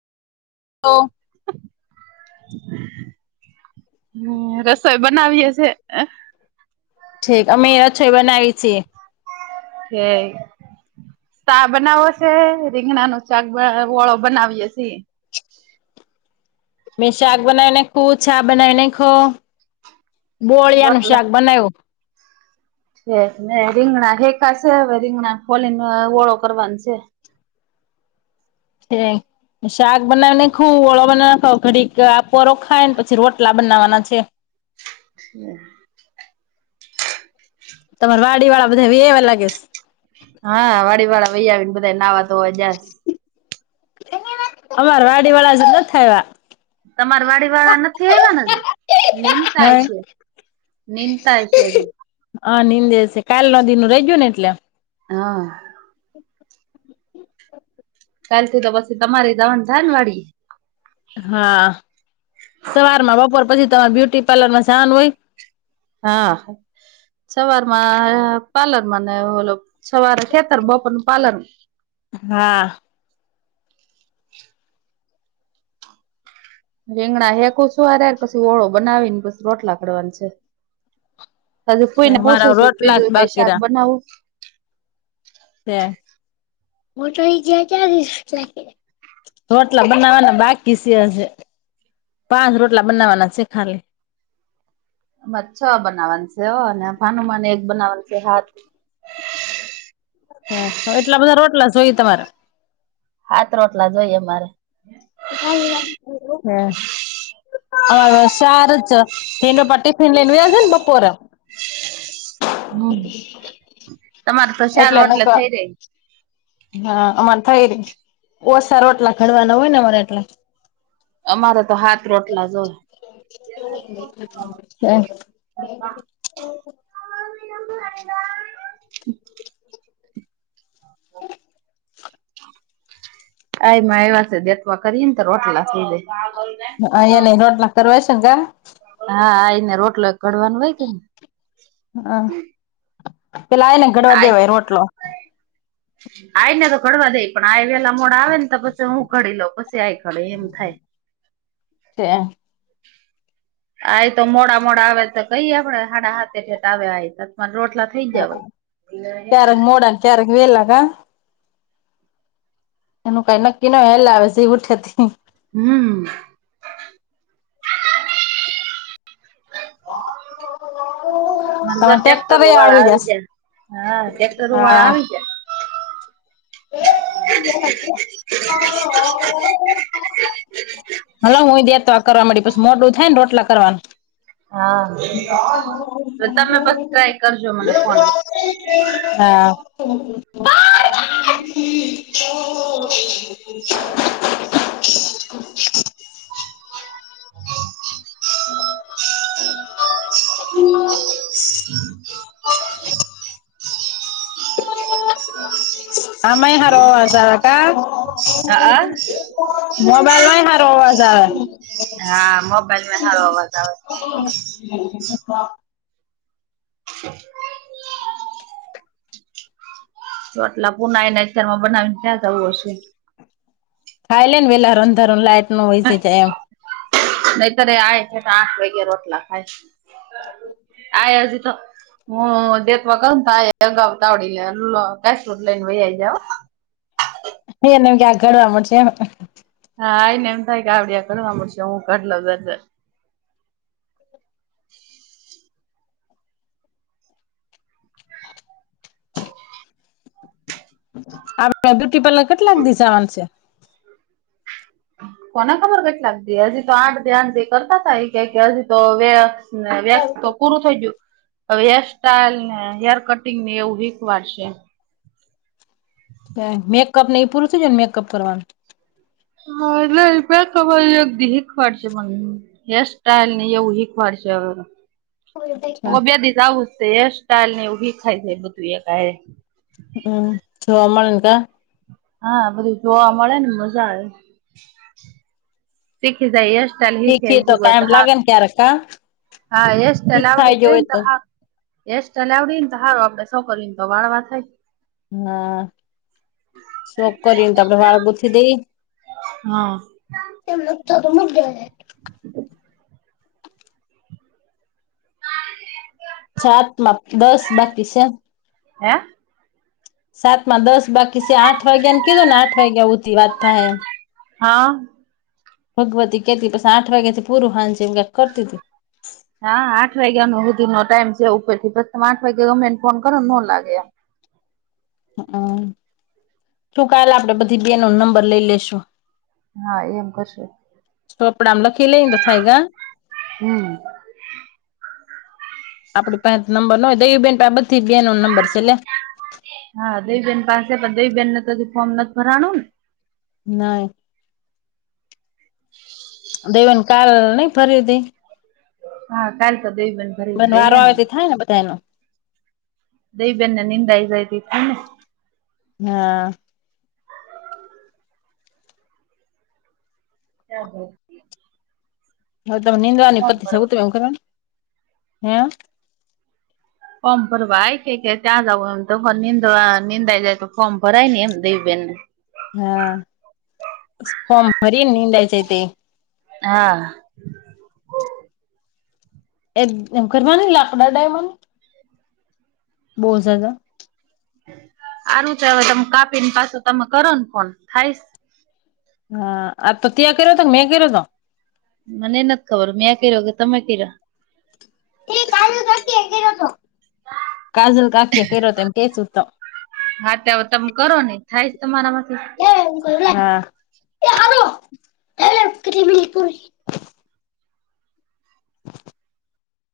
તો. હમ રસોઈ બનાવીયે છે. ઠીક. અમે રસોઈ બનાવી છીએ. ઠીક ચા બનાવો છે. રીંગણા નો સાક ઓળો બનાવીય છીએ. મેં શાક બનાવી નાખું છા બનાવી નાખો. બોળિયા નું શાક બનાવ્યું. એ રીંગણા હેકા છે. હવે રીંગણા ફોલી ને ઓળો કરવાનું છે. ઠીક શાક બનાવી નાખુ ઓળો બનાવી નાખો હવે ઘડી પોરો ખાય ને પછી, રોટલા બનાવવાના છે. [inaudible] તમાર વાડી વાળા બધા વયાવ્યા લાગેસ.? હા વાડી વાળા વૈ આવીને, બધા નાવા ધોવા ગયા સ. અમાર વાડી વાળા હજ નથી આવા. તમાર વાડી વાળા નથી આવ્યા વાના હજે નિમતાય છે. નિમતાાય હશે અજી. હા નિંદે છે. કાલલે નદી નુ રહી જું ને એટલે. હા! કાલથી તો પછી તમારે જવાન થાય ને વાડી એ.? હા! સવારમાં બપોર પછી તો અમારે બ્યુટી પાર્લર માં જવાનું હોય. હા! સવાર માં પાર્લર મા ને ઓલો. સવારે ખેતર બપોર નું પાર્લર. હા! રીંગણા હેકું છું હારવાર પછી ઓળો બનાવી ને, પછી રોટલા ઘડવાનું છે. હજ ફોઈને મારા પોસું છું. રોટલા બીજું જ કઈ શાક બાકીરા બનાવું? તૈ હું તો જ્યા કશ રોટલા બનાવવાના બાકી છે હજી. પાંચ રોટલા બનાવાના છે ખાલી. અમાર છ બનાવાનું છે ને ભાનુમા નો એક બનાવવાનું છે હાત. એટલા બધા રોટલા જોઈએ તમારે? હાત રોટલા જોઈએ અમારે. હ [unintelligible] હ શાર જ હેનો પપ્પા ટિફિન લઈને વયા જાય ને બપોરે. હમ તમાર તો સાર એટલે થઈ રહી. હા અમારે થઈ રે ઓસા રોટલા ઘડવાના હોય ને અમારે એટલા અમારે તો હાથ રોટલા જ હોય હા [unintelligible] હ [unintelligible] આમાં એવા છે ગેસમા કરી ને તો રોટલા થી દે હા એ નઈ રોટલા કરવાય છે જા હા આ આવીને રોટલો કડવાનું હોય કે ને હમ પેલા એને ઘડવા દેવાય રોટલો. આઈ ને તો ઘડવા દે પણ આ વેલા મોડ આવે ને તો પછી હું ઘડી લઉં પછી આઈ ઘડ એમ થાય. છે. [inaudible] આ તો મોડા મોડા આવે તો કઈએ આપડે હાડા હાથે ઠેટ આવે આ રોટલા થઈ જવાય. ક્યારેગ વેલા કા એનું કઈ નક્કી ન વેલા આવે જઈ ઉઠે તઈ હમ. [inaudible] મા તો ટ્રેક્ટર ટ્રેક્ટરો એ વાળા આવી જ જશે હા ટ્રેક્ટરો વાળા આવી જાય. એ [unintelligible] હલો હુંય દેતવા આ કરવા પછી મોટું થાય ને રોટલા કરવા હા તો તમે બસ ટ્રાય [inaudible] કરજો મને ફોન. હા [unintelligible] [inaudible] હમ [unintelligible] આમે મારો અવાજ આવે કા હા મોબાઈલમાં સારો અવાજ આવે. હા મોબાઈલ હારો અવાજ આવે એ [unintelligible] અ [unintelligible] તો આટલા પુના એને અત્યારમાં બનાવીને ત્યાં જવું હશે. ખાઈ લેને વેલા રણધારણ લાઈટ નો હોય છે એમ. નહી તરે આય છે તો આઠ વાગે રોટલા ખાય આય હજી તો હુ દેશમા કંપાએ તો એગ આવ આવડી લો કસપોટ લઈનમાં જાવ. હ એનેમ ક્યાંક ઘડવા મળશે એમ હા આ આવીને એમ થાય કે આવડિયા કડવા મળડશે હું કરલોજ હમ [unintelligible] આપડે બ્યુટી પાર્લર કેટલાક દિશાવાનું છે. કોને ખબર કેટ લાગતી હજી તો આઠ દ આઠ કરતા ત એ કે હજી તો વે નાવયા તો પૂરું થઈ ગયું. હવે હેરસ્ટાઈઇલ ને હેર કટિંગ ની એવું શીખવાર છે. હ [unintelligible] મેકઅપ નહિ એ પૂરું થઈ જાયને મેકઅપ કરવાનું. હા એટલે રેતો ગણ ખબર અગધી હ શીખવાડસે મને હેર સ્ટાઈલ ની એવું શીખવાડ છે હ હવે બ દિવ આવું જ હેર સ્ટાઈલ ને એવું શીખાય છે બધું એક ક હમ જોવા મળે ને કા હા બધું જોવા મળે ને મજા આવે શીખી જાય ય સેલવિ હેગી હોય તો હારું કે્યારેકા. હા એસ્ટ લાવડીિક એંત હા એસ્ટ લ આવડી ને તો સારું આપડે શો કરીને તો વાળવા થાય હા છોકરીને તો આપડે વાળ ગુથી દઈ હમ એમને થ તો મક [unintelligible] સાતમાં દસ બાકી છે હે સાત માં દસ બાકી છે આઠ વાગ્યા ને કીધો ને આઠ વાગ્યા ઉી વાત થાય એમ હા ભગવતી કેતી પછ આઠવા વાગ્યાે છે પૂરહાચ કરતી હતી હા આઠ વાગ્યા ન સુધી નો ટાઈમ છે ઉપર થી પછ તમે આઠ વાગ્યા ગમેને ફોન કરોને નો લાગે એમ હમ શું કાલે આપડે બધી બે નો નંબર લઈ લેશું હા એમ કરશું કપડા આમ લ ખી લ નઈ તો થાય ગા હમ આપડી પાસે નંબર ન હોય દયું બેન આ બધી બેનો નંબર છે એટલે હા દેવી બેેન પાસે પણ દેવી બેેનને તો ફોર્મ નથી ભરાણું ને નઈ [unintelligible] દેવેન કાલ નહી ફરીદી હા કરતો દેવી બેન બ વારો આવે તે થાય ને બધાનો દૈ બેને નિંદાય જઈ તમને હા હ હોો હવે તમે નિનીંદવાની પત્તિ ભરવા સગું તો એમ કરવા હે ફોર્મ ભરવા કે ત્યા જવ એ તો નિંદવા નિંદાય જાય તો ફોર્મ ભરય ને એમ દેવી બેનને હા ફોર્મ ભરીને નનીંદાાય છે તે હા એ એમ કરવાની લાકડા ડાયમન બોલ જદા આરું તો હવે તમે કાપી ને પાછો તમે કરો ને ફોન થાય હા આ તો ત્યાં કર્યો હતો મેં કર્યો હતો મને નથી ખબર મેં કર્યો કે તમે કર્યો કાજલ કાકી્યાકરોતે એમ કે સત હા ત તમે કરોને થાય તમારામાંથી હ એ હેલો